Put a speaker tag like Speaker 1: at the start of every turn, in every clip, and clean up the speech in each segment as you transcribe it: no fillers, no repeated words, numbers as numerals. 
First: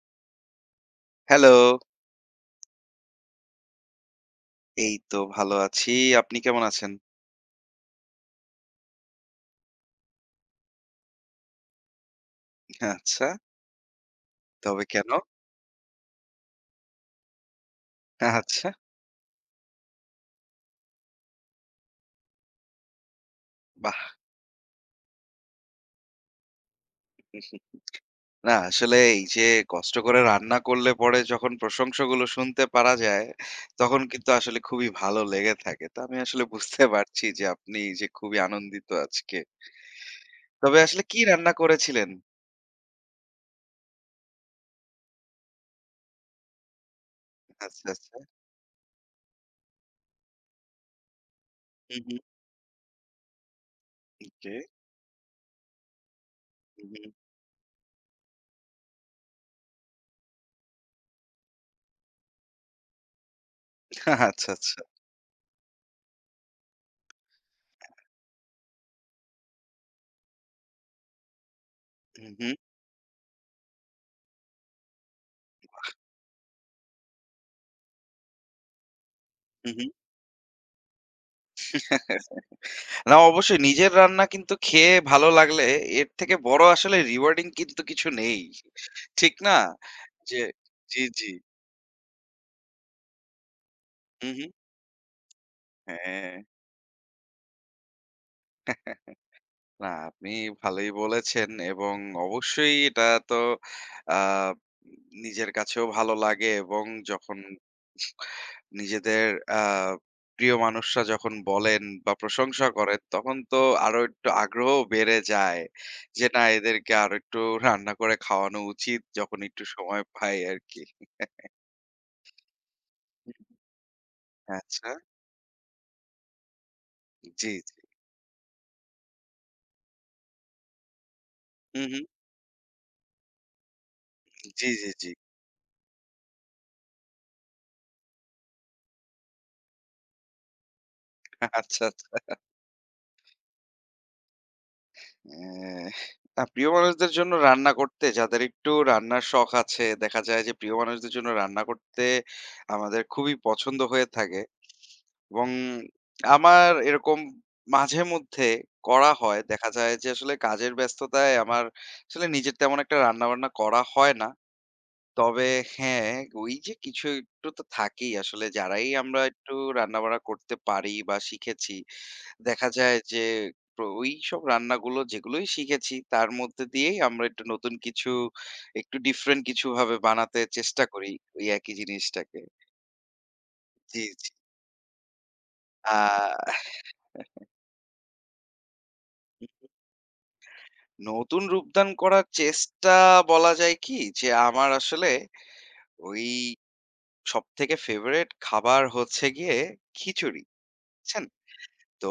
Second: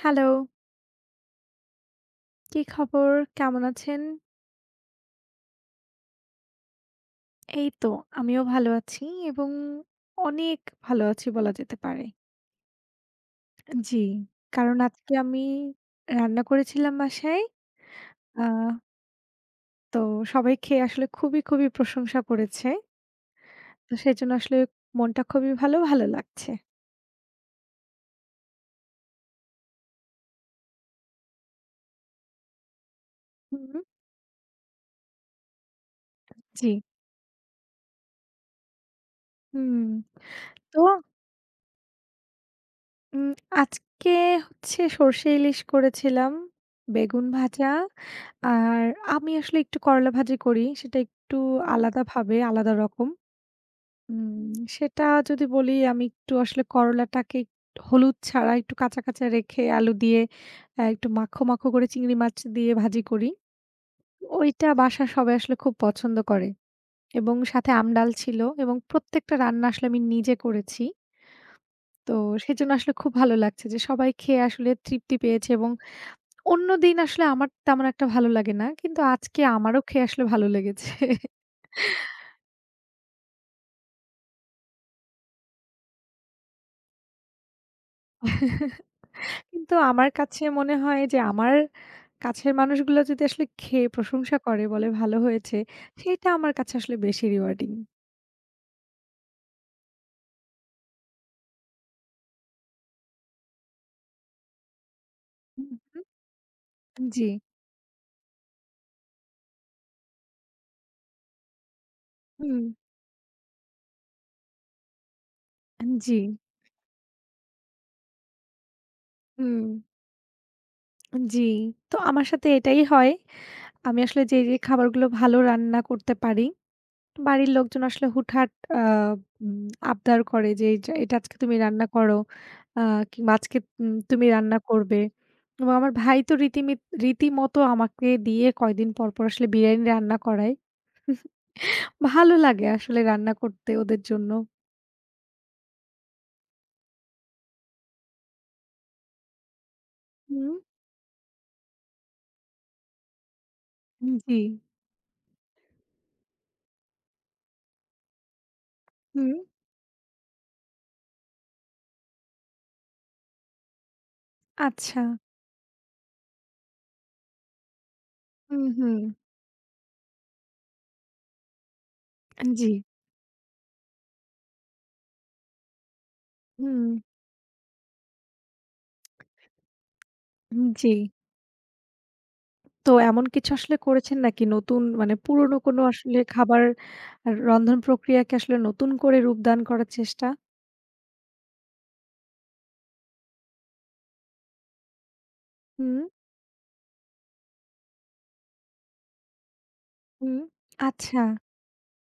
Speaker 1: Hello,
Speaker 2: hello.
Speaker 1: কি খবর? কেমন আছেন?
Speaker 2: এই তো ভালো আছি। আপনি কেমন আছেন?
Speaker 1: এই তো আমিও ভালো আছি এবং অনেক ভালো আছি বলা যেতে পারে।
Speaker 2: আচ্ছা।
Speaker 1: জি, কারণ
Speaker 2: তবে কেন?
Speaker 1: আজকে আমি রান্না করেছিলাম বাসায়। আ
Speaker 2: আচ্ছা।
Speaker 1: তো সবাই খেয়ে আসলে খুবই, খুবই প্রশংসা করেছে। তো
Speaker 2: বাহ!
Speaker 1: সেজন্য আসলে মনটা খুবই ভালো, ভালো লাগছে।
Speaker 2: না আসলে এই যে কষ্ট করে রান্না করলে পরে যখন প্রশংসাগুলো শুনতে পারা যায়,
Speaker 1: হুম।
Speaker 2: তখন কিন্তু আসলে খুবই ভালো লেগে থাকে। তো আমি আসলে
Speaker 1: জি।
Speaker 2: বুঝতে পারছি যে আপনি যে খুবই আনন্দিত আজকে।
Speaker 1: হুম।
Speaker 2: তবে
Speaker 1: তো
Speaker 2: আসলে কি রান্না করেছিলেন?
Speaker 1: উম আজকে হচ্ছে সর্ষে ইলিশ করেছিলাম, বেগুন ভাজা
Speaker 2: আচ্ছা, আচ্ছা।
Speaker 1: আর আমি আসলে একটু করলা ভাজি করি। সেটা একটু
Speaker 2: হু, হু।
Speaker 1: আলাদাভাবে, আলাদা রকম। উম
Speaker 2: ওকে।
Speaker 1: সেটা যদি বলি আমি একটু আসলে
Speaker 2: হু, হু।
Speaker 1: করলাটাকে একটু হলুদ ছাড়া একটু কাঁচা, কাঁচা রেখে আলু দিয়ে একটু মাখো, মাখো করে চিংড়ি মাছ দিয়ে ভাজি করি।
Speaker 2: আচ্ছা,
Speaker 1: ওইটা
Speaker 2: আচ্ছা।
Speaker 1: বাসার সবাই আসলে খুব পছন্দ করে এবং সাথে আমডাল ছিল এবং প্রত্যেকটা রান্না আসলে আমি নিজে করেছি। তো
Speaker 2: হু, হু।
Speaker 1: সেজন্য আসলে খুব ভালো লাগছে যে সবাই খেয়ে আসলে তৃপ্তি পেয়েছে এবং অন্যদিন আসলে আমার তেমন একটা ভালো লাগে না। কিন্তু আজকে আমারও
Speaker 2: হু,
Speaker 1: খেয়ে আসলে ভালো লেগেছে।
Speaker 2: হু। না অবশ্যই নিজের রান্না কিন্তু খেয়ে ভালো লাগলে এর থেকে বড় আসলে rewarding কিন্তু কিছু নেই। ঠিক না?
Speaker 1: কিন্তু আমার
Speaker 2: যে
Speaker 1: কাছে মনে হয়
Speaker 2: জি,
Speaker 1: যে
Speaker 2: জি।
Speaker 1: আমার কাছের মানুষগুলো যদি আসলে খেয়ে
Speaker 2: হু,
Speaker 1: প্রশংসা
Speaker 2: হু।
Speaker 1: করে বলে ভালো হয়েছে, সেইটা
Speaker 2: হ্যাঁ।
Speaker 1: আমার কাছে আসলে বেশি রিওয়ার্ডিং।
Speaker 2: না আপনি ভালোই বলেছেন এবং অবশ্যই এটা তো আ নিজের
Speaker 1: হুম,
Speaker 2: কাছেও
Speaker 1: হুম।
Speaker 2: ভালো লাগে এবং
Speaker 1: জি।
Speaker 2: যখন নিজেদের আ প্রিয় মানুষরা যখন বলেন বা
Speaker 1: হুম।
Speaker 2: প্রশংসা করেন, তখন তো আরো একটু আগ্রহ বেড়ে যায়।
Speaker 1: জি।
Speaker 2: যে না এদেরকে আরো একটু রান্না করে খাওয়ানো উচিত যখন একটু
Speaker 1: হুম।
Speaker 2: সময় পাই আরকি।
Speaker 1: জি। তো আমার সাথে এটাই হয়। আমি আসলে যে
Speaker 2: আচ্ছা।
Speaker 1: খাবারগুলো ভালো রান্না করতে পারি, বাড়ির
Speaker 2: জি, জি।
Speaker 1: লোকজন আসলে হুটহাট আ উম আবদার করে যে, "এইযে এটা আজকে তুমি
Speaker 2: হুম,
Speaker 1: রান্না
Speaker 2: হুম।
Speaker 1: করো।" আ কিংবা "আজকে তুমি রান্না
Speaker 2: জি, জি,
Speaker 1: করবে।"
Speaker 2: জি।
Speaker 1: এবং আমার ভাই তো রীতিমতো আমাকে দিয়ে কয়দিন পর, পর আসলে বিরিয়ানি রান্না করায়।
Speaker 2: আচ্ছা, আচ্ছা।
Speaker 1: ভালো লাগে আসলে রান্না করতে ওদের জন্য।
Speaker 2: হ্যাঁ। না প্রিয় মানুষদের জন্য রান্না করতে যাদের একটু রান্নার শখ আছে, দেখা যায় যে
Speaker 1: হুম।
Speaker 2: প্রিয় মানুষদের জন্য রান্না করতে আমাদের খুবই পছন্দ হয়ে
Speaker 1: জি।
Speaker 2: থাকে। এবং আমার এরকম মাঝে মধ্যে করা
Speaker 1: হুম।
Speaker 2: হয়। দেখা যায় যে আসলে কাজের ব্যস্ততায় আমার আসলে নিজের তেমন একটা রান্নাবান্না করা হয় না।
Speaker 1: আচ্ছা।
Speaker 2: তবে হ্যাঁ, ওই যে কিছু একটু তো থাকেই আসলে
Speaker 1: হুম,
Speaker 2: যারাই
Speaker 1: হুম।
Speaker 2: আমরা একটু রান্নাবাড়া করতে পারি বা শিখেছি,
Speaker 1: জি।
Speaker 2: দেখা যায় যে ওইসব রান্নাগুলো যেগুলোই শিখেছি তার মধ্যে দিয়েই আমরা একটু নতুন কিছু একটু ডিফরেন্ট কিছুভাবে বানাতে
Speaker 1: হুম,
Speaker 2: চেষ্টা
Speaker 1: জি।
Speaker 2: করি ওই একই জিনিসটাকে।
Speaker 1: তো এমন কিছু আসলে
Speaker 2: জি,
Speaker 1: করেছেন
Speaker 2: জি।
Speaker 1: নাকি নতুন মানে পুরনো কোনো
Speaker 2: আ
Speaker 1: আসলে খাবার আর রন্ধন প্রক্রিয়াকে আসলে নতুন করে রূপদান করার চেষ্টা?
Speaker 2: নতুন রূপদান করার চেষ্টা বলা যায় কি? যে আমার আসলে
Speaker 1: হুম,
Speaker 2: ওই সবথেকে ফেভারাইট খাবার হচ্ছে গিয়ে
Speaker 1: হুম।
Speaker 2: খিচুড়ি,
Speaker 1: আচ্ছা,
Speaker 2: বুঝছেন? তো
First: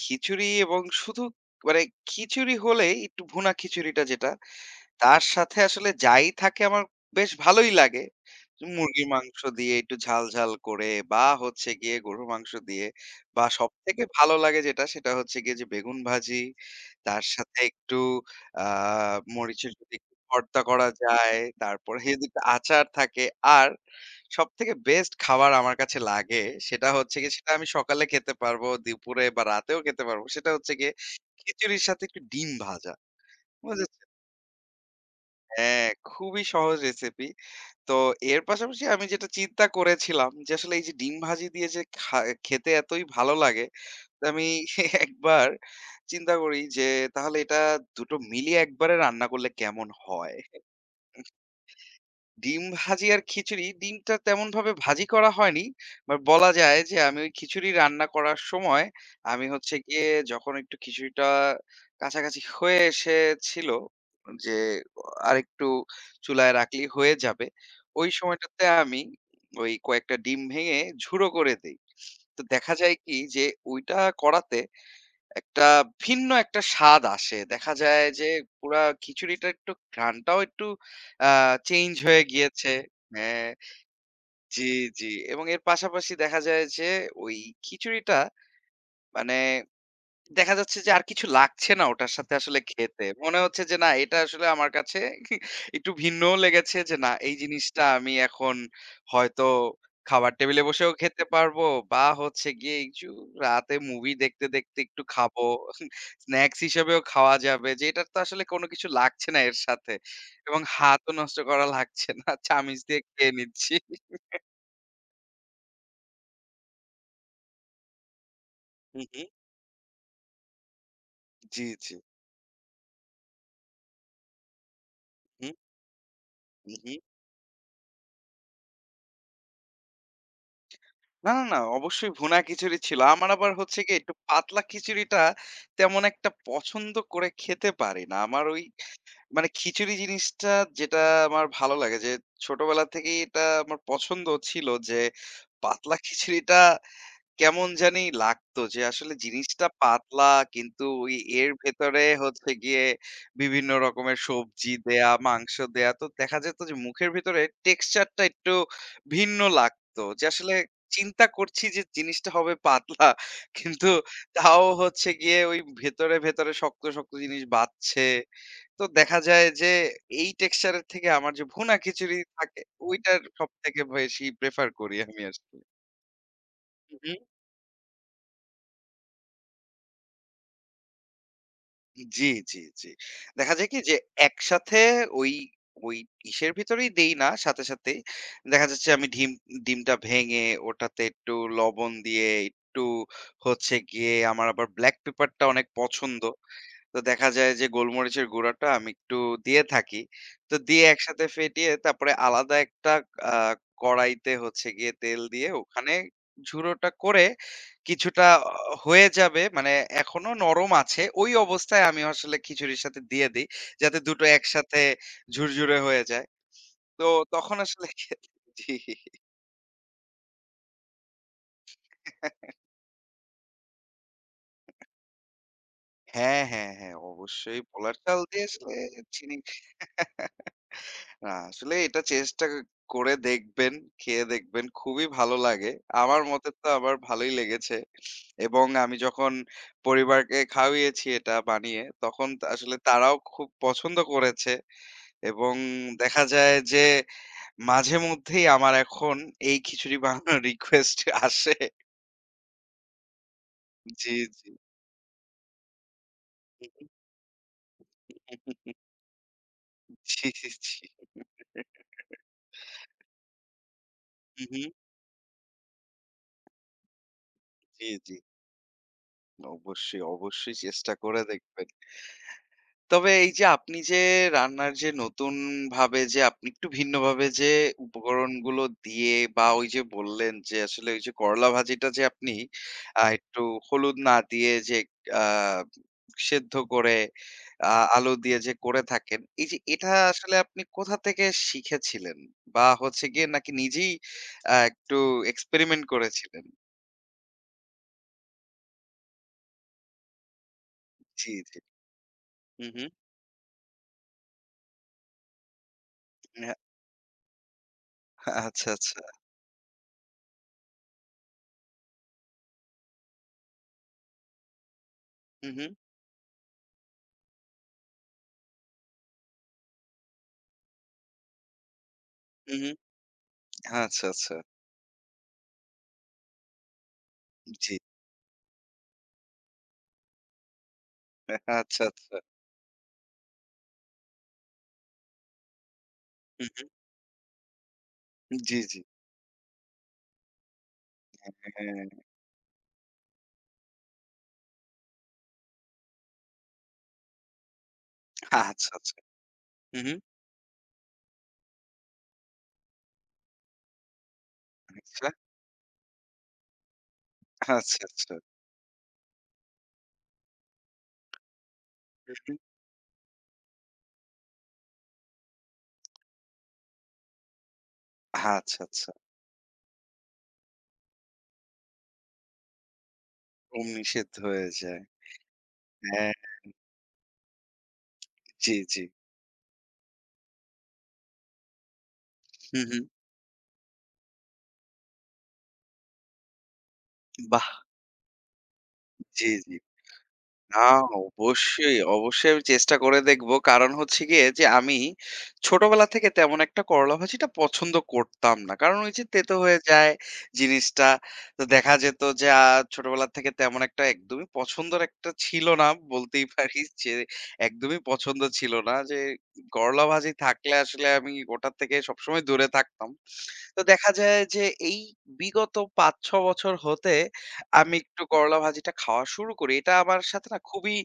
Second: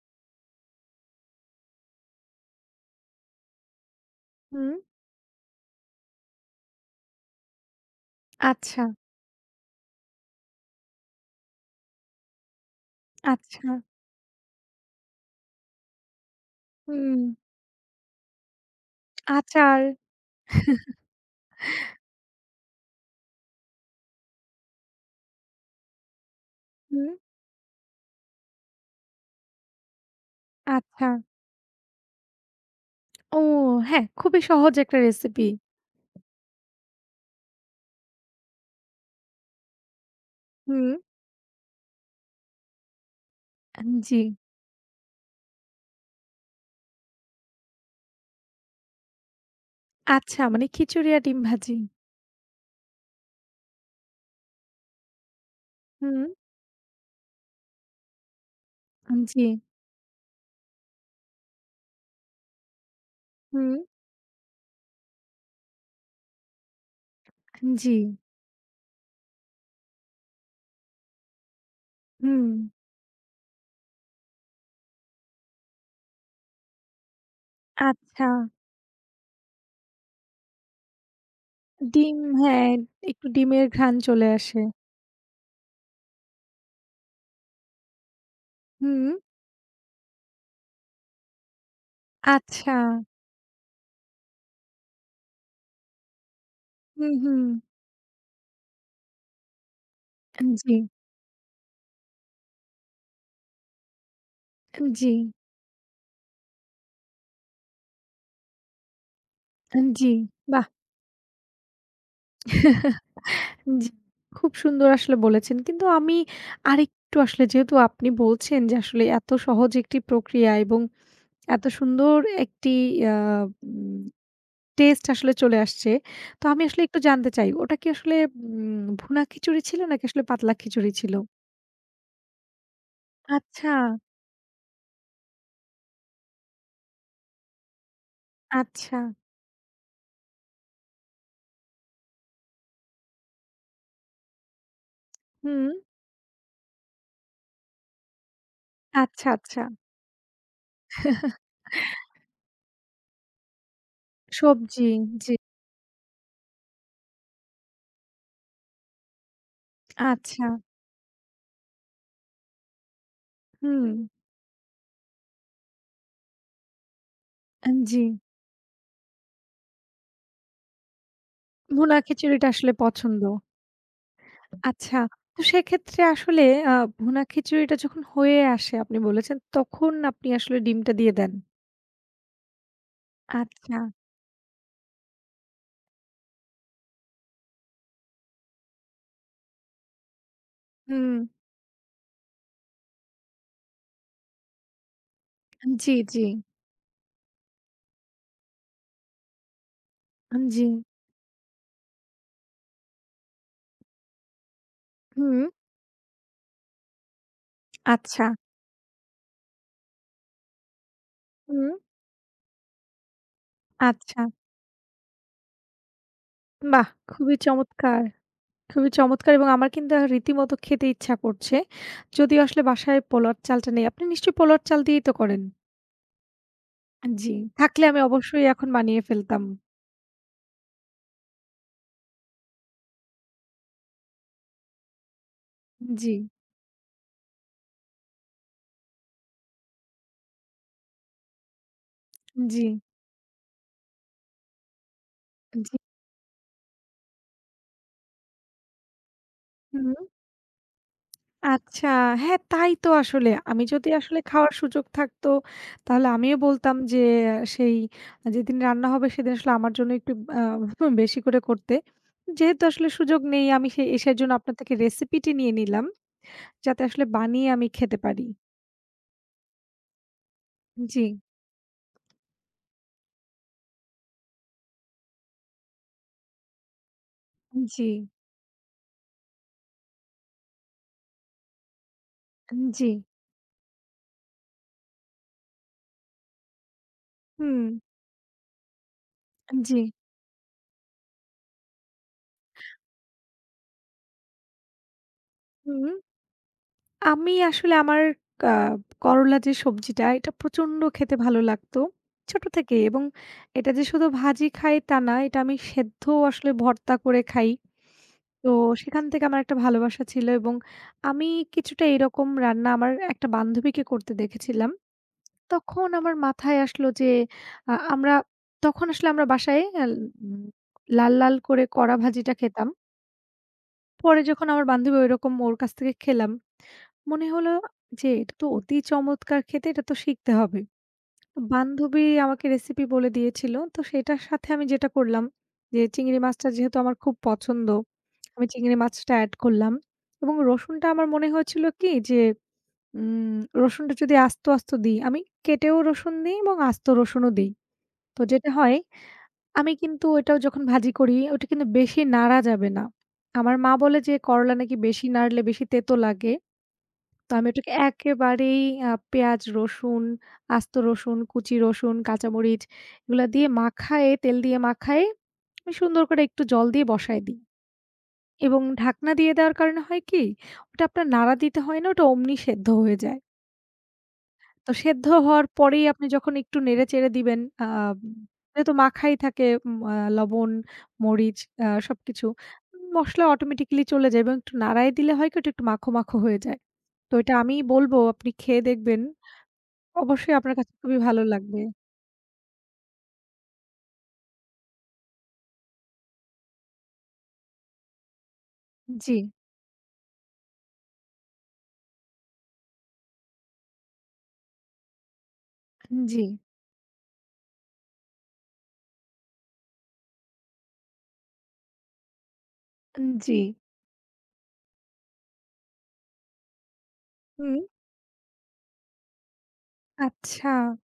Speaker 2: খিচুড়ি এবং শুধু মানে খিচুড়ি হলেই একটু ভুনা খিচুড়িটা যেটা
Speaker 1: হুম,
Speaker 2: তার সাথে আসলে যাই থাকে আমার বেশ ভালোই লাগে।
Speaker 1: আচ্ছা,
Speaker 2: মুরগির মাংস দিয়ে একটু ঝাল, ঝাল করে বা হচ্ছে গিয়ে গরুর মাংস দিয়ে বা
Speaker 1: আচ্ছা,
Speaker 2: সবথেকে ভালো লাগে যেটা সেটা হচ্ছে গিয়ে যে বেগুন ভাজি,
Speaker 1: হুম,
Speaker 2: তার সাথে একটু আ মরিচের
Speaker 1: আচার,
Speaker 2: যদি একটু ভর্তা করা যায়, তারপরে যদি একটু আচার থাকে। আর সবথেকে বেস্ট খাবার আমার কাছে লাগে সেটা
Speaker 1: হুম,
Speaker 2: হচ্ছে গিয়ে সেটা আমি সকালে খেতে পারবো, দুপুরে বা রাতেও খেতে পারবো। সেটা হচ্ছে গিয়ে
Speaker 1: আচ্ছা।
Speaker 2: খিচুড়ির সাথে একটু ডিম ভাজা।
Speaker 1: ও
Speaker 2: বুঝেছেন?
Speaker 1: হ্যাঁ, খুবই সহজ একটা রেসিপি।
Speaker 2: হ্যাঁ, খুবই সহজ রেসিপি। তো এর পাশাপাশি আমি যেটা চিন্তা করেছিলাম যে আসলে এই যে
Speaker 1: হুম,
Speaker 2: ডিম ভাজি দিয়ে যে খেতে এতই ভালো লাগে,
Speaker 1: জি।
Speaker 2: তো আমি একবার চিন্তা করি যে তাহলে এটা দুটো মিলিয়ে একবারে রান্না করলে কেমন হয়?
Speaker 1: আচ্ছা মানে খিচুড়ি আর ডিম ভাজি।
Speaker 2: ডিম ভাজি আর খিচুড়ি, ডিমটা তেমনভাবে ভাজি করা হয়নি। বাট
Speaker 1: হুম,
Speaker 2: বলা যায় যে আমি ওই খিচুড়ি রান্না করার সময়
Speaker 1: জি,
Speaker 2: আমি হচ্ছে গিয়ে যখন একটু খিচুড়িটা কাছাকাছি হয়ে এসেছিল
Speaker 1: হুম,
Speaker 2: যে আরেকটু চুলায় রাখলেই হয়ে যাবে।
Speaker 1: জি,
Speaker 2: ওই সময়টাতে আমি ওই কয়েকটা ডিম ভেঙে ঝুড়ো করে দেই। তো
Speaker 1: হুম,
Speaker 2: দেখা যায় কি যে ওইটা করাতে একটা ভিন্ন একটা স্বাদ আসে। দেখা যায় যে
Speaker 1: আচ্ছা।
Speaker 2: পুরা খিচুড়িটা একটু ঘ্রাণটাও একটু আ চেঞ্জ
Speaker 1: ডিম
Speaker 2: হয়ে গিয়েছে।
Speaker 1: হ্যাঁ, একটু
Speaker 2: হ্যাঁ,
Speaker 1: ডিমের ঘ্রাণ চলে
Speaker 2: জি,
Speaker 1: আসে।
Speaker 2: জি। এবং এর পাশাপাশি দেখা যায় যে ওই খিচুড়িটা
Speaker 1: হুম,
Speaker 2: মানে দেখা যাচ্ছে যে আর কিছু লাগছে না ওটার সাথে আসলে
Speaker 1: আচ্ছা।
Speaker 2: খেতে। মনে হচ্ছে যে না এটা আসলে আমার কাছে একটু ভিন্নও লেগেছে যে না
Speaker 1: হুম,
Speaker 2: এই
Speaker 1: হুম।
Speaker 2: জিনিসটা আমি এখন হয়তো খাবার টেবিলে
Speaker 1: জি,
Speaker 2: বসেও খেতে পারবো বা হচ্ছে গিয়ে একটু রাতে মুভি দেখতে, দেখতে একটু
Speaker 1: জি,
Speaker 2: খাবো। স্ন্যাকস হিসেবেও খাওয়া যাবে যে এটার তো আসলে কোনো কিছু লাগছে না এর সাথে
Speaker 1: জি।
Speaker 2: এবং
Speaker 1: বাহ!
Speaker 2: হাতও নষ্ট করা লাগছে না। চামিচ দিয়ে খেয়ে নিচ্ছি।
Speaker 1: জি। খুব সুন্দর আসলে বলেছেন। কিন্তু আমি আরেকটু আসলে যেহেতু আপনি বলছেন যে
Speaker 2: হু,
Speaker 1: আসলে
Speaker 2: হু।
Speaker 1: এত সহজ একটি প্রক্রিয়া এবং এত
Speaker 2: জি, জি।
Speaker 1: সুন্দর একটি আ উম টেস্ট আসলে
Speaker 2: হু,
Speaker 1: চলে আসছে। তো আমি আসলে
Speaker 2: হু।
Speaker 1: একটু জানতে চাই ওটা কি আসলে ভুনা খিচুড়ি ছিল নাকি আসলে পাতলা খিচুড়ি ছিল?
Speaker 2: না, না, না, অবশ্যই ভুনা খিচুড়ি ছিল। আমার আবার
Speaker 1: আচ্ছা,
Speaker 2: হচ্ছে গিয়ে একটু পাতলা খিচুড়িটা তেমন একটা পছন্দ করে খেতে পারি না। আমার ওই
Speaker 1: আচ্ছা।
Speaker 2: মানে খিচুড়ি জিনিসটা যেটা আমার ভালো লাগে যে ছোটবেলা থেকেই এটা আমার পছন্দ ছিল যে
Speaker 1: হুম।
Speaker 2: পাতলা খিচুড়িটা কেমন জানি লাগতো যে আসলে
Speaker 1: আচ্ছা, আচ্ছা।
Speaker 2: জিনিসটা পাতলা কিন্তু ওই এর ভেতরে হচ্ছে গিয়ে বিভিন্ন রকমের সবজি
Speaker 1: সবজি।
Speaker 2: দেয়া,
Speaker 1: জি।
Speaker 2: মাংস দেয়া। তো দেখা যেত যে মুখের ভেতরে টেক্সচারটা একটু ভিন্ন লাগতো। যে
Speaker 1: আচ্ছা।
Speaker 2: আসলে চিন্তা করছি যে জিনিসটা হবে পাতলা
Speaker 1: হুম।
Speaker 2: কিন্তু তাও হচ্ছে গিয়ে ওই ভেতরে, ভেতরে শক্ত, শক্ত জিনিস
Speaker 1: জি।
Speaker 2: বাধছে। তো দেখা যায় যে এই টেক্সচারের থেকে আমার যে ভুনা
Speaker 1: ভুনা
Speaker 2: খিচুড়ি
Speaker 1: খিচুড়িটা
Speaker 2: থাকে
Speaker 1: আসলে
Speaker 2: ওইটার
Speaker 1: পছন্দ।
Speaker 2: সবথেকে বেশি প্রেফার করি
Speaker 1: আচ্ছা,
Speaker 2: আমি
Speaker 1: তো
Speaker 2: আসলে।
Speaker 1: সেক্ষেত্রে আসলে আ ভুনা খিচুড়িটা যখন হয়ে আসে আপনি বলেছেন, তখন আপনি আসলে ডিমটা দিয়ে দেন?
Speaker 2: জি, জি, জি। দেখা যায় কি
Speaker 1: আচ্ছা।
Speaker 2: যে একসাথে ওই ওই ইসের ভিতরেই দেই না সাথে, সাথেই। দেখা যাচ্ছে আমি ডিমটা ভেঙে ওটাতে
Speaker 1: হুম।
Speaker 2: একটু লবণ দিয়ে, একটু হচ্ছে গিয়ে আমার আবার ব্লাক পেপারটা অনেক
Speaker 1: জি, জি,
Speaker 2: পছন্দ। তো দেখা যায় যে গোলমরিচের গুঁড়াটা আমি একটু দিয়ে থাকি। তো
Speaker 1: জি।
Speaker 2: দিয়ে একসাথে ফেটিয়ে তারপরে আলাদা একটা আ কড়াইতে হচ্ছে গিয়ে তেল
Speaker 1: হুম।
Speaker 2: দিয়ে ওখানে ঝুরোটা করে কিছুটা
Speaker 1: আচ্ছা।
Speaker 2: হয়ে যাবে মানে এখনো নরম আছে। ওই
Speaker 1: হুম।
Speaker 2: অবস্থায় আমি আসলে খিচুড়ির সাথে দিয়ে দেই। যাতে ২টো
Speaker 1: আচ্ছা।
Speaker 2: টো একসাথে ঝুরঝুরে হয়ে যায়।
Speaker 1: বাহ!
Speaker 2: তো
Speaker 1: খুবই
Speaker 2: তখন আসলে
Speaker 1: চমৎকার,
Speaker 2: খেতে জি।
Speaker 1: খুবই চমৎকার এবং আমার কিন্তু রীতিমতো খেতে ইচ্ছা করছে। যদিও আসলে বাসায় পোলাওর চালটা নেই। আপনি নিশ্চয়ই পোলাওর চাল দিয়েই তো করেন?
Speaker 2: হ্যাঁ, হ্যাঁ, হ্যাঁ।
Speaker 1: জি।
Speaker 2: অবশ্যই
Speaker 1: থাকলে
Speaker 2: পোলার
Speaker 1: আমি
Speaker 2: চাল দিয়ে
Speaker 1: অবশ্যই এখন
Speaker 2: আসলে
Speaker 1: বানিয়ে
Speaker 2: চিনি
Speaker 1: ফেলতাম।
Speaker 2: না, আসলে এটা চেষ্টা করে দেখবেন, খেয়ে দেখবেন। খুবই ভালো লাগে।
Speaker 1: জি,
Speaker 2: আমার মতে তো আমার ভালোই লেগেছে। এবং আমি যখন পরিবারকে খাওয়িয়েছি এটা বানিয়ে, তখন তা
Speaker 1: জি,
Speaker 2: আসলে তারাও খুব পছন্দ করেছে। এবং
Speaker 1: জি।
Speaker 2: দেখা যায় যে মাঝে মধ্যেই আমার এখন এই
Speaker 1: হুম।
Speaker 2: খিচুড়ি বানানোর রিকোয়েস্ট আসে।
Speaker 1: আচ্ছা, হ্যাঁ, তাই তো আসলে। আমি যদি
Speaker 2: জি,
Speaker 1: আসলে
Speaker 2: জি।
Speaker 1: খাওয়ার সুযোগ থাকতো, তাহলে আমিও বলতাম যে সেই যেদিন রান্না হবে সেদিন আসলে আমার জন্য একটু
Speaker 2: জি,
Speaker 1: আ
Speaker 2: জি।
Speaker 1: বেশি করে করতে। যেহেতু আসলে সুযোগ নেই আমি সেজন্য
Speaker 2: হুম,
Speaker 1: আপনার
Speaker 2: হুম।
Speaker 1: থেকে রেসিপিটি নিয়ে নিলাম, যাতে আসলে বানিয়ে আমি
Speaker 2: জি,
Speaker 1: খেতে
Speaker 2: জি।
Speaker 1: পারি।
Speaker 2: অবশ্যই, অবশ্যই চেষ্টা
Speaker 1: জি,
Speaker 2: করে দেখবেন। তবে এই যে আপনি যে রান্নার যে নতুন ভাবে যে আপনি একটু ভিন্নভাবে যে
Speaker 1: জি, জি,
Speaker 2: উপকরণগুলো দিয়ে বা ওই যে বললেন যে আসলে ওই যে করলা ভাজিটা যে আপনি
Speaker 1: হুম,
Speaker 2: একটু হলুদ না দিয়ে যে আহ, সেদ্ধ করে আলু দিয়ে যে করে থাকেন এই যে
Speaker 1: জি,
Speaker 2: এটা আসলে আপনি কোথা থেকে শিখেছিলেন বা হচ্ছে গিয়ে নাকি নিজেই একটু এক্সপেরিমেন্ট
Speaker 1: হুম।
Speaker 2: করেছিলেন
Speaker 1: আমি আসলে আমার আ করলা যে সবজিটা এটা প্রচন্ড খেতে
Speaker 2: জি
Speaker 1: ভালো
Speaker 2: জি
Speaker 1: লাগতো। ছোট
Speaker 2: হুম
Speaker 1: থেকেই
Speaker 2: হুম
Speaker 1: এবং এটা যে শুধু ভাজি খাই তা না, এটা আমি সেদ্ধও আসলে ভর্তা করে খাই। তো
Speaker 2: আচ্ছা আচ্ছা
Speaker 1: সেখান থেকে আমার একটা ভালোবাসা ছিল এবং আমি কিছুটা এরকম রান্না আমার একটা বান্ধবীকে করতে দেখেছিলাম।
Speaker 2: হুম হুম
Speaker 1: তখন আমার মাথায় আসলো যে আমরা তখন আসলে আমরা বাসায় আল উম লাল, লাল করে কড়া ভাজিটা
Speaker 2: হুম
Speaker 1: খেতাম।
Speaker 2: হুম আচ্ছা
Speaker 1: পরে
Speaker 2: আচ্ছা
Speaker 1: যখন আমার বান্ধবী ঐরকম ওর কাছ থেকে খেলাম, মনে হলো
Speaker 2: জি
Speaker 1: যে এটা তো অতি চমৎকার খেতে, এটা তো শিখতে হবে।
Speaker 2: আচ্ছা
Speaker 1: বান্ধবী
Speaker 2: আচ্ছা
Speaker 1: আমাকে রেসিপি বলে দিয়েছিল। তো সেটার সাথে আমি যেটা করলাম যে চিংড়ি
Speaker 2: হুম,
Speaker 1: মাছটা
Speaker 2: হুম।
Speaker 1: যেহেতু আমার খুব পছন্দ, আমি
Speaker 2: জি,
Speaker 1: চিংড়ি
Speaker 2: জি।
Speaker 1: মাছটা এড করলাম এবং রসুনটা আমার মনে হয়েছিল কি
Speaker 2: হ্যাঁ।
Speaker 1: যে রসুনটা যদি আস্ত, আস্ত দিই, আমি কেটেও রসুন দিই এবং আস্ত রসুনও দিই। তো যেটা
Speaker 2: আচ্ছা,
Speaker 1: হয়,
Speaker 2: আচ্ছা।
Speaker 1: আমি
Speaker 2: হুম, হুম।
Speaker 1: কিন্তু ওইটাও যখন ভাজি করি ওটা কিন্তু বেশি নাড়া যাবে না। আমার মা বলে যে করলা নাকি বেশি
Speaker 2: আচ্ছা,
Speaker 1: নাড়লে বেশি তেতো লাগে। তো আমি ওটাকে
Speaker 2: আচ্ছা, আচ্ছা।
Speaker 1: একেবারেই পেঁয়াজ, রসুন, আস্ত রসুন, কুচি রসুন,
Speaker 2: হুম, হুম।
Speaker 1: কাঁচামরিচ এগুলা দিয়ে মাখায়ে, তেল দিয়ে মাখায়ে আমি সুন্দর করে একটু জল দিয়ে বসায় দিই
Speaker 2: আচ্ছা,
Speaker 1: এবং
Speaker 2: আচ্ছা।
Speaker 1: ঢাকনা দিয়ে দেওয়ার কারণে হয় কি? ওটা আপনার নাড়া দিতে হয় না, ওটা অমনি সেদ্ধ হয়ে যায়।
Speaker 2: ওম নিষেধ হয়ে
Speaker 1: তো
Speaker 2: যায়।
Speaker 1: সেদ্ধ হওয়ার পরেই আপনি
Speaker 2: হ্যাঁ,
Speaker 1: যখন একটু নেড়ে-চেড়ে দিবেন,
Speaker 2: জি,
Speaker 1: যেহেতু
Speaker 2: জি।
Speaker 1: মাখাই থাকে, উম আ লবণ, মরিচ, সবকিছু
Speaker 2: হুম, হুম।
Speaker 1: মসলা অটোমেটিক্যালি চলে যায় এবং একটু নাড়ায় দিলে হয় কি ওটা একটু মাখো, মাখো হয়ে যায়। তো এটা
Speaker 2: বাহ!
Speaker 1: আমি বলব আপনি খেয়ে দেখবেন,
Speaker 2: জি, জি।
Speaker 1: অবশ্যই আপনার
Speaker 2: না,
Speaker 1: কাছে খুবই ভালো লাগবে।
Speaker 2: অবশ্যই, অবশ্যই আমি চেষ্টা করে দেখব। কারণ হচ্ছে গিয়ে যে আমি ছোটবেলা থেকে তেমন একটা করলা ভাজিটা পছন্দ করতাম না। কারণ ওই যে
Speaker 1: জি,
Speaker 2: তেতো হয়ে যায় জিনিসটা। তো দেখা যেত যে ছোটবেলা থেকে তেমন একটা একদমই পছন্দের একটা ছিল না
Speaker 1: জি,
Speaker 2: বলতেই পারি যে একদমই পছন্দ ছিল না যে করলা ভাজি থাকলে আসলে আমি ওটার থেকে সবসময় দূরে থাকতাম।
Speaker 1: জি।
Speaker 2: তো দেখা যায় যে এই বিগত ৫-৬ বছর হতে
Speaker 1: হুম,
Speaker 2: আমি একটু করলা ভাজিটা খাওয়া শুরু করি। এটা আমার সাথে না
Speaker 1: আচ্ছা,
Speaker 2: খুবই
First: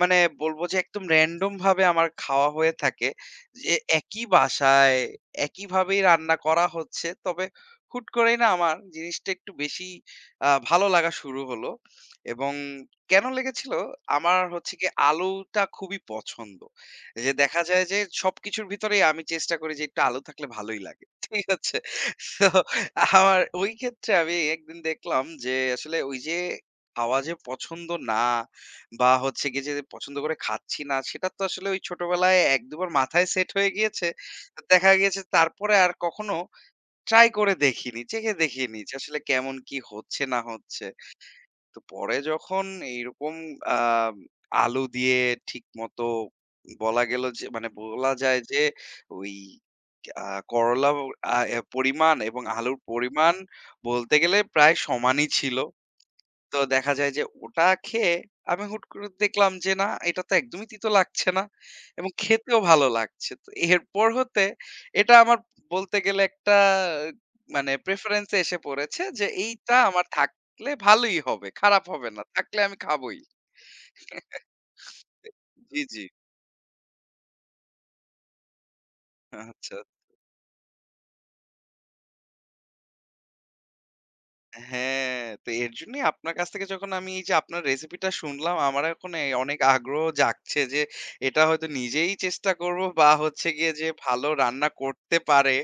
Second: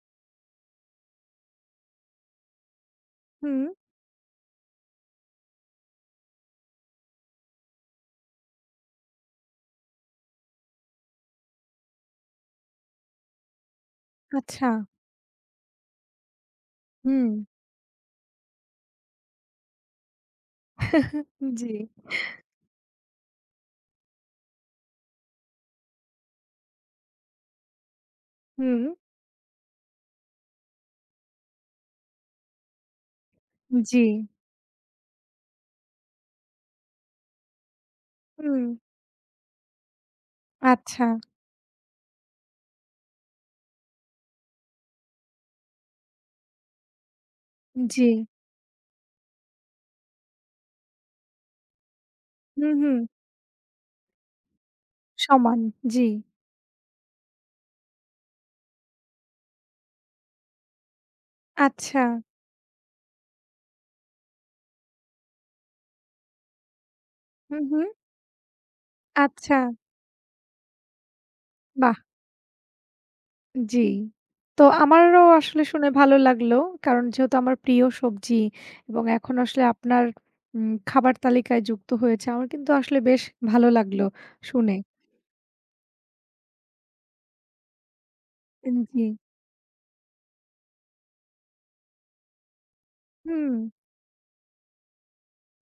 Speaker 2: মানে বলবো যে একদম র‍্যান্ডম ভাবে আমার খাওয়া হয়ে থাকে।
Speaker 1: হুম,
Speaker 2: যে একই বাসায় একইভাবেই রান্না করা হচ্ছে। তবে হুট করেই না আমার জিনিসটা একটু বেশি ভালো লাগা শুরু হলো। এবং কেন লেগেছিল? আমার
Speaker 1: আচ্ছা,
Speaker 2: হচ্ছে গিয়ে আলুটা খুবই পছন্দ।
Speaker 1: হুম,
Speaker 2: যে দেখা যায় যে সবকিছুর ভিতরেই আমি চেষ্টা করি যে একটু আলু থাকলে ভালোই লাগে। ঠিক
Speaker 1: জি,
Speaker 2: আছে? তো আমার ওই ক্ষেত্রে আমি একদিন দেখলাম যে আসলে ওই যে খাওয়া যে পছন্দ না
Speaker 1: হুম,
Speaker 2: বা হচ্ছে গিয়ে যে পছন্দ করে খাচ্ছি না সেটা তো আসলে ওই ছোটবেলায় এক দুবার মাথায় সেট হয়ে
Speaker 1: জি,
Speaker 2: গিয়েছে তো দেখা গিয়েছে তারপরে আর কখনো ট্রাই করে দেখিনি চেখে
Speaker 1: হুম,
Speaker 2: দেখিনি যে আসলে কেমন কি হচ্ছে না হচ্ছে
Speaker 1: আচ্ছা,
Speaker 2: তো পরে যখন এইরকম আ আলু দিয়ে ঠিকমতো বলা গেল যে মানে
Speaker 1: জি,
Speaker 2: বলা যায় যে ওই আ করলা আ পরিমাণ এবং
Speaker 1: হুম,
Speaker 2: আলুর
Speaker 1: হুম,
Speaker 2: পরিমাণ বলতে গেলে প্রায় সমানই ছিল।
Speaker 1: সমান, জি,
Speaker 2: তো দেখা যায় যে ওটা খেয়ে আমি হুট করে দেখলাম যে না এটা তো একদমই তিতো লাগছে না
Speaker 1: আচ্ছা,
Speaker 2: এবং খেতেও ভালো লাগছে। তো এরপর হতে এটা আমার বলতে গেলে একটা
Speaker 1: হুম,
Speaker 2: মানে
Speaker 1: হুম,
Speaker 2: প্রেফারেন্স এ এসে পড়েছে যে
Speaker 1: আচ্ছা,
Speaker 2: এইটা আমার থাকলে ভালোই হবে। খারাপ
Speaker 1: বাহ!
Speaker 2: হবে না। থাকলে আমি খাবোই।
Speaker 1: জি। তো আমারও আসলে
Speaker 2: জি,
Speaker 1: শুনে
Speaker 2: জি।
Speaker 1: ভালো লাগলো। কারণ যেহেতু আমার প্রিয় সবজি এবং এখন আসলে
Speaker 2: আচ্ছা।
Speaker 1: আপনার খাবার তালিকায় যুক্ত হয়েছে। আমার কিন্তু আসলে বেশ ভালো লাগলো শুনে।
Speaker 2: হ্যাঁ, তো এর জন্যই আপনার কাছ থেকে যখন আমি এই যে আপনার রেসিপিটা শুনলাম, আমার
Speaker 1: জি।
Speaker 2: এখন এ অনেক আগ্রহ জাগছে যে এটা হয়তো নিজেই চেষ্টা করব বা হচ্ছে
Speaker 1: হুম,
Speaker 2: গিয়ে যে ভালো রান্না করতে পারে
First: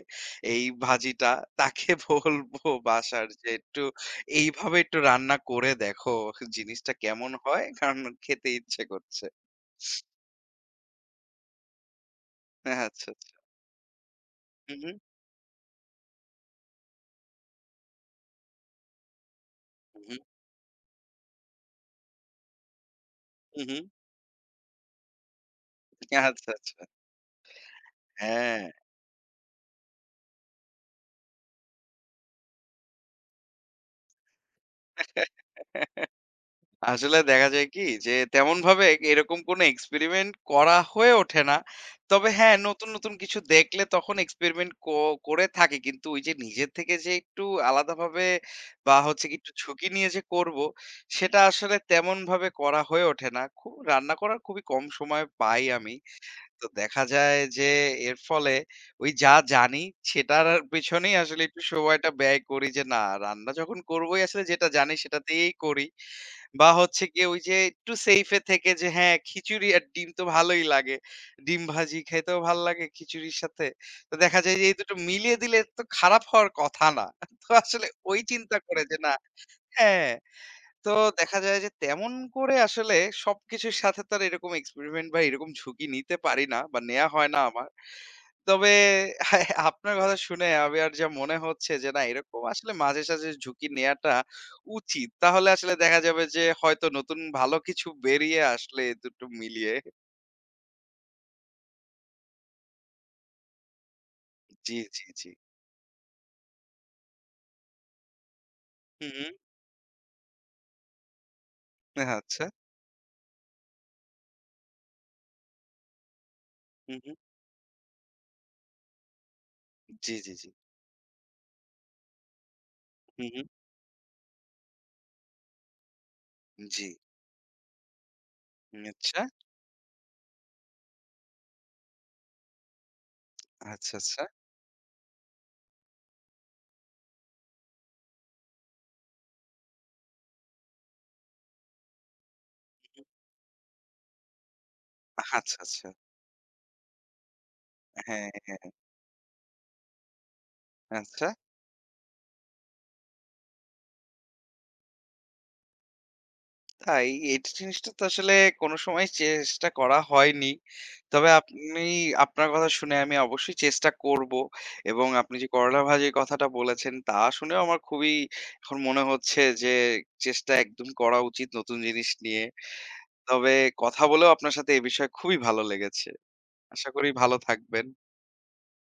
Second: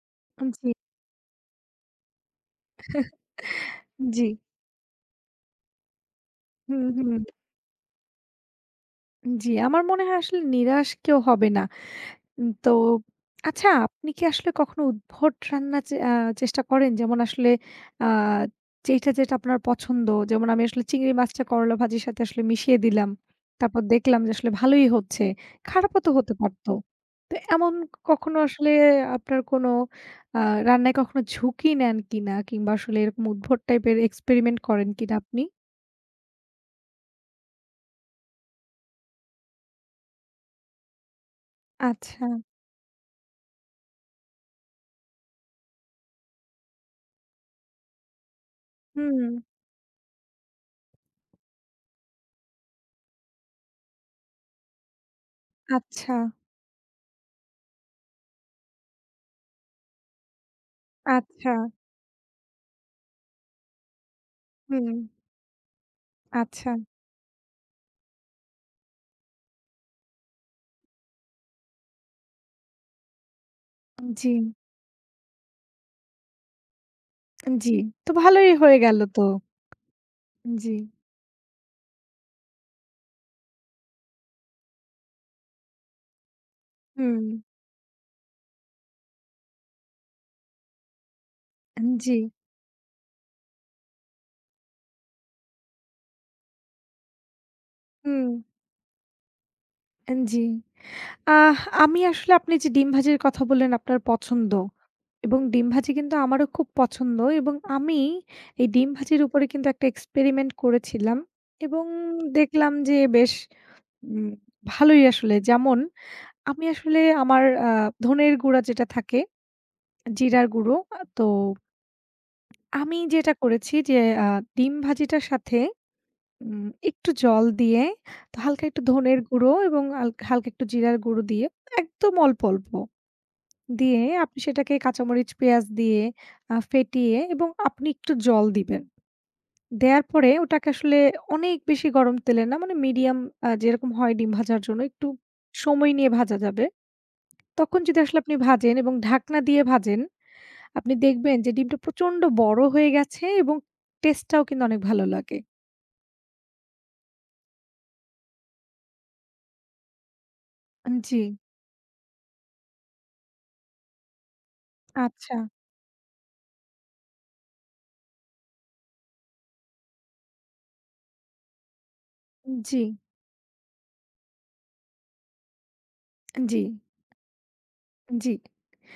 Speaker 2: এই
Speaker 1: জি,
Speaker 2: ভাজিটা, তাকে বলবো বাসার যে, "একটু
Speaker 1: জি।
Speaker 2: এইভাবে একটু রান্না করে দেখো
Speaker 1: হুম,
Speaker 2: জিনিসটা
Speaker 1: হুম।
Speaker 2: কেমন হয়?" কারণ খেতে ইচ্ছে করছে।
Speaker 1: জি, আমার মনে হয় আসলে নিরাশ কেউ হবে না। তো
Speaker 2: আচ্ছা, আচ্ছা।
Speaker 1: আচ্ছা, আপনি কি আসলে
Speaker 2: হু,
Speaker 1: কখনো
Speaker 2: হু,
Speaker 1: উদ্ভট রান্না চে আ চেষ্টা করেন? যেমন আসলে আ যেটা আপনার পছন্দ,
Speaker 2: হু,
Speaker 1: যেমন আমি আসলে চিংড়ি মাছটা করলা ভাজির সাথে আসলে মিশিয়ে দিলাম।
Speaker 2: হু, হু,
Speaker 1: তারপর দেখলাম যে আসলে ভালোই হচ্ছে। খারাপও তো হতে
Speaker 2: আচ্ছা,
Speaker 1: পারত।
Speaker 2: আচ্ছা।
Speaker 1: তো এমন কখনো
Speaker 2: হ্যাঁ।
Speaker 1: আসলে আপনার কোনো আ রান্নায় কখনো ঝুঁকি নেন কিনা? কিংবা আসলে এরকম উদ্ভট টাইপের এক্সপেরিমেন্ট করেন কিনা আপনি?
Speaker 2: আসলে দেখা যায় কি যে তেমনভাবে এরকম কোনো এক্সপেরিমেন্ট করা হয়ে ওঠে না।
Speaker 1: আচ্ছা।
Speaker 2: তবে হ্যাঁ, নতুন, নতুন কিছু দেখলে তখন এক্সপেরিমেন্ট করে থাকি। কিন্তু ওই যে নিজের থেকে যে একটু আলাদাভাবে বা হচ্ছে
Speaker 1: হুম,
Speaker 2: কি একটু ঝুঁকি নিয়ে যে করব, সেটা আসলে তেমনভাবে করা হয়ে ওঠে না। খুব রান্না করার খুবই কম সময় পাই আমি।
Speaker 1: আচ্ছা,
Speaker 2: তো দেখা যায় যে এর ফলে ওই যা জানি সেটার পেছনেই আসলে
Speaker 1: আচ্ছা,
Speaker 2: একটু সময়টা ব্যয় করি যে না রান্না যখন করবোই আসলে যেটা
Speaker 1: হুম,
Speaker 2: জানি সেটাতেই করি। বা
Speaker 1: আচ্ছা,
Speaker 2: হচ্ছে গিয়ে ওই যে একটু সেফে থেকে যে হ্যাঁ, খিচুড়ি আর ডিম তো ভালোই লাগে। ডিম ভাজি খাইতেও ভাল লাগে খিচুড়ির সাথে। তো
Speaker 1: জি,
Speaker 2: দেখা যায় যে এই দুটো মিলিয়ে দিলে তো খারাপ হওয়ার কথা না। তো
Speaker 1: জি।
Speaker 2: আসলে
Speaker 1: তো
Speaker 2: ওই
Speaker 1: ভালোই
Speaker 2: চিন্তা
Speaker 1: হয়ে
Speaker 2: করে যে
Speaker 1: গেল
Speaker 2: না
Speaker 1: তো।
Speaker 2: হ্যাঁ,
Speaker 1: জি,
Speaker 2: তো দেখা যায় যে তেমন করে আসলে সবকিছুর সাথে তো আর এরকম এক্সপেরিমেন্ট বা এরকম ঝুঁকি নিতে পারি না বা নেয়া
Speaker 1: হুম,
Speaker 2: হয় না আমার। তবে হ্যাঁ, আপনার কথা শুনে আমি আর যা মনে হচ্ছে যে না
Speaker 1: জি,
Speaker 2: এরকম আসলে মাঝে সাঝে ঝুঁকি নেওয়াটা উচিত। তাহলে আসলে দেখা যাবে যে হয়তো নতুন ভালো কিছু
Speaker 1: হুম,
Speaker 2: বেরিয়ে আসলে এ দুটো মিলিয়ে
Speaker 1: জি। আহ আমি আসলে আপনি যে ডিম ভাজির কথা বললেন আপনার পছন্দ,
Speaker 2: জি, জি, জি।
Speaker 1: এবং ডিম ভাজি কিন্তু আমারও খুব পছন্দ এবং আমি এই ডিম
Speaker 2: হু,
Speaker 1: ভাজির
Speaker 2: হু।
Speaker 1: উপরে কিন্তু একটা এক্সপেরিমেন্ট করেছিলাম এবং
Speaker 2: আচ্ছা।
Speaker 1: দেখলাম যে বেশ উম ভালোই আসলে। যেমন আমি
Speaker 2: হু,
Speaker 1: আসলে
Speaker 2: হু।
Speaker 1: আমার ধনের গুঁড়া যেটা থাকে,
Speaker 2: জি, জি,
Speaker 1: জিরার
Speaker 2: জি।
Speaker 1: গুঁড়ো, তো আমি
Speaker 2: হু,
Speaker 1: যেটা
Speaker 2: হু।
Speaker 1: করেছি যে আ ডিম ভাজিটার সাথে
Speaker 2: জি।
Speaker 1: একটু জল দিয়ে, তো হালকা একটু ধনের
Speaker 2: আচ্ছা।
Speaker 1: গুঁড়ো এবং হালকা একটু জিরার গুঁড়ো দিয়ে একদম অল্প, অল্প
Speaker 2: আচ্ছা,
Speaker 1: দিয়ে
Speaker 2: আচ্ছা।
Speaker 1: আপনি সেটাকে কাঁচামরিচ, পেঁয়াজ দিয়ে ফেটিয়ে এবং আপনি একটু জল দিবেন। দেয়ার পরে ওটাকে আসলে অনেক বেশি গরম তেলে না, মানে মিডিয়াম, যেরকম হয় ডিম ভাজার জন্য, একটু
Speaker 2: আচ্ছা, আচ্ছা।
Speaker 1: সময় নিয়ে ভাজা যাবে। তখন যদি আসলে
Speaker 2: হ্যাঁ,
Speaker 1: আপনি ভাজেন এবং ঢাকনা দিয়ে ভাজেন, আপনি
Speaker 2: আচ্ছা।
Speaker 1: দেখবেন যে ডিমটা প্রচন্ড বড় হয়ে গেছে এবং টেস্টটাও কিন্তু অনেক ভালো লাগে।
Speaker 2: তাই এই জিনিসটা তো আসলে কোনো সময় চেষ্টা করা হয়নি।
Speaker 1: জি,
Speaker 2: তবে আপনি আপনার কথা শুনে আমি অবশ্যই চেষ্টা করব এবং
Speaker 1: আচ্ছা,
Speaker 2: আপনি যে করলা ভাজির কথাটা বলেছেন, তা শুনেও আমার খুবই এখন মনে হচ্ছে যে চেষ্টা একদম করা উচিত নতুন জিনিস নিয়ে।
Speaker 1: জি।
Speaker 2: তবে কথা বলেও আপনার সাথে এ বিষয়ে খুবই ভালো লেগেছে।
Speaker 1: জি,
Speaker 2: আশা করি ভালো থাকবেন।
Speaker 1: জি।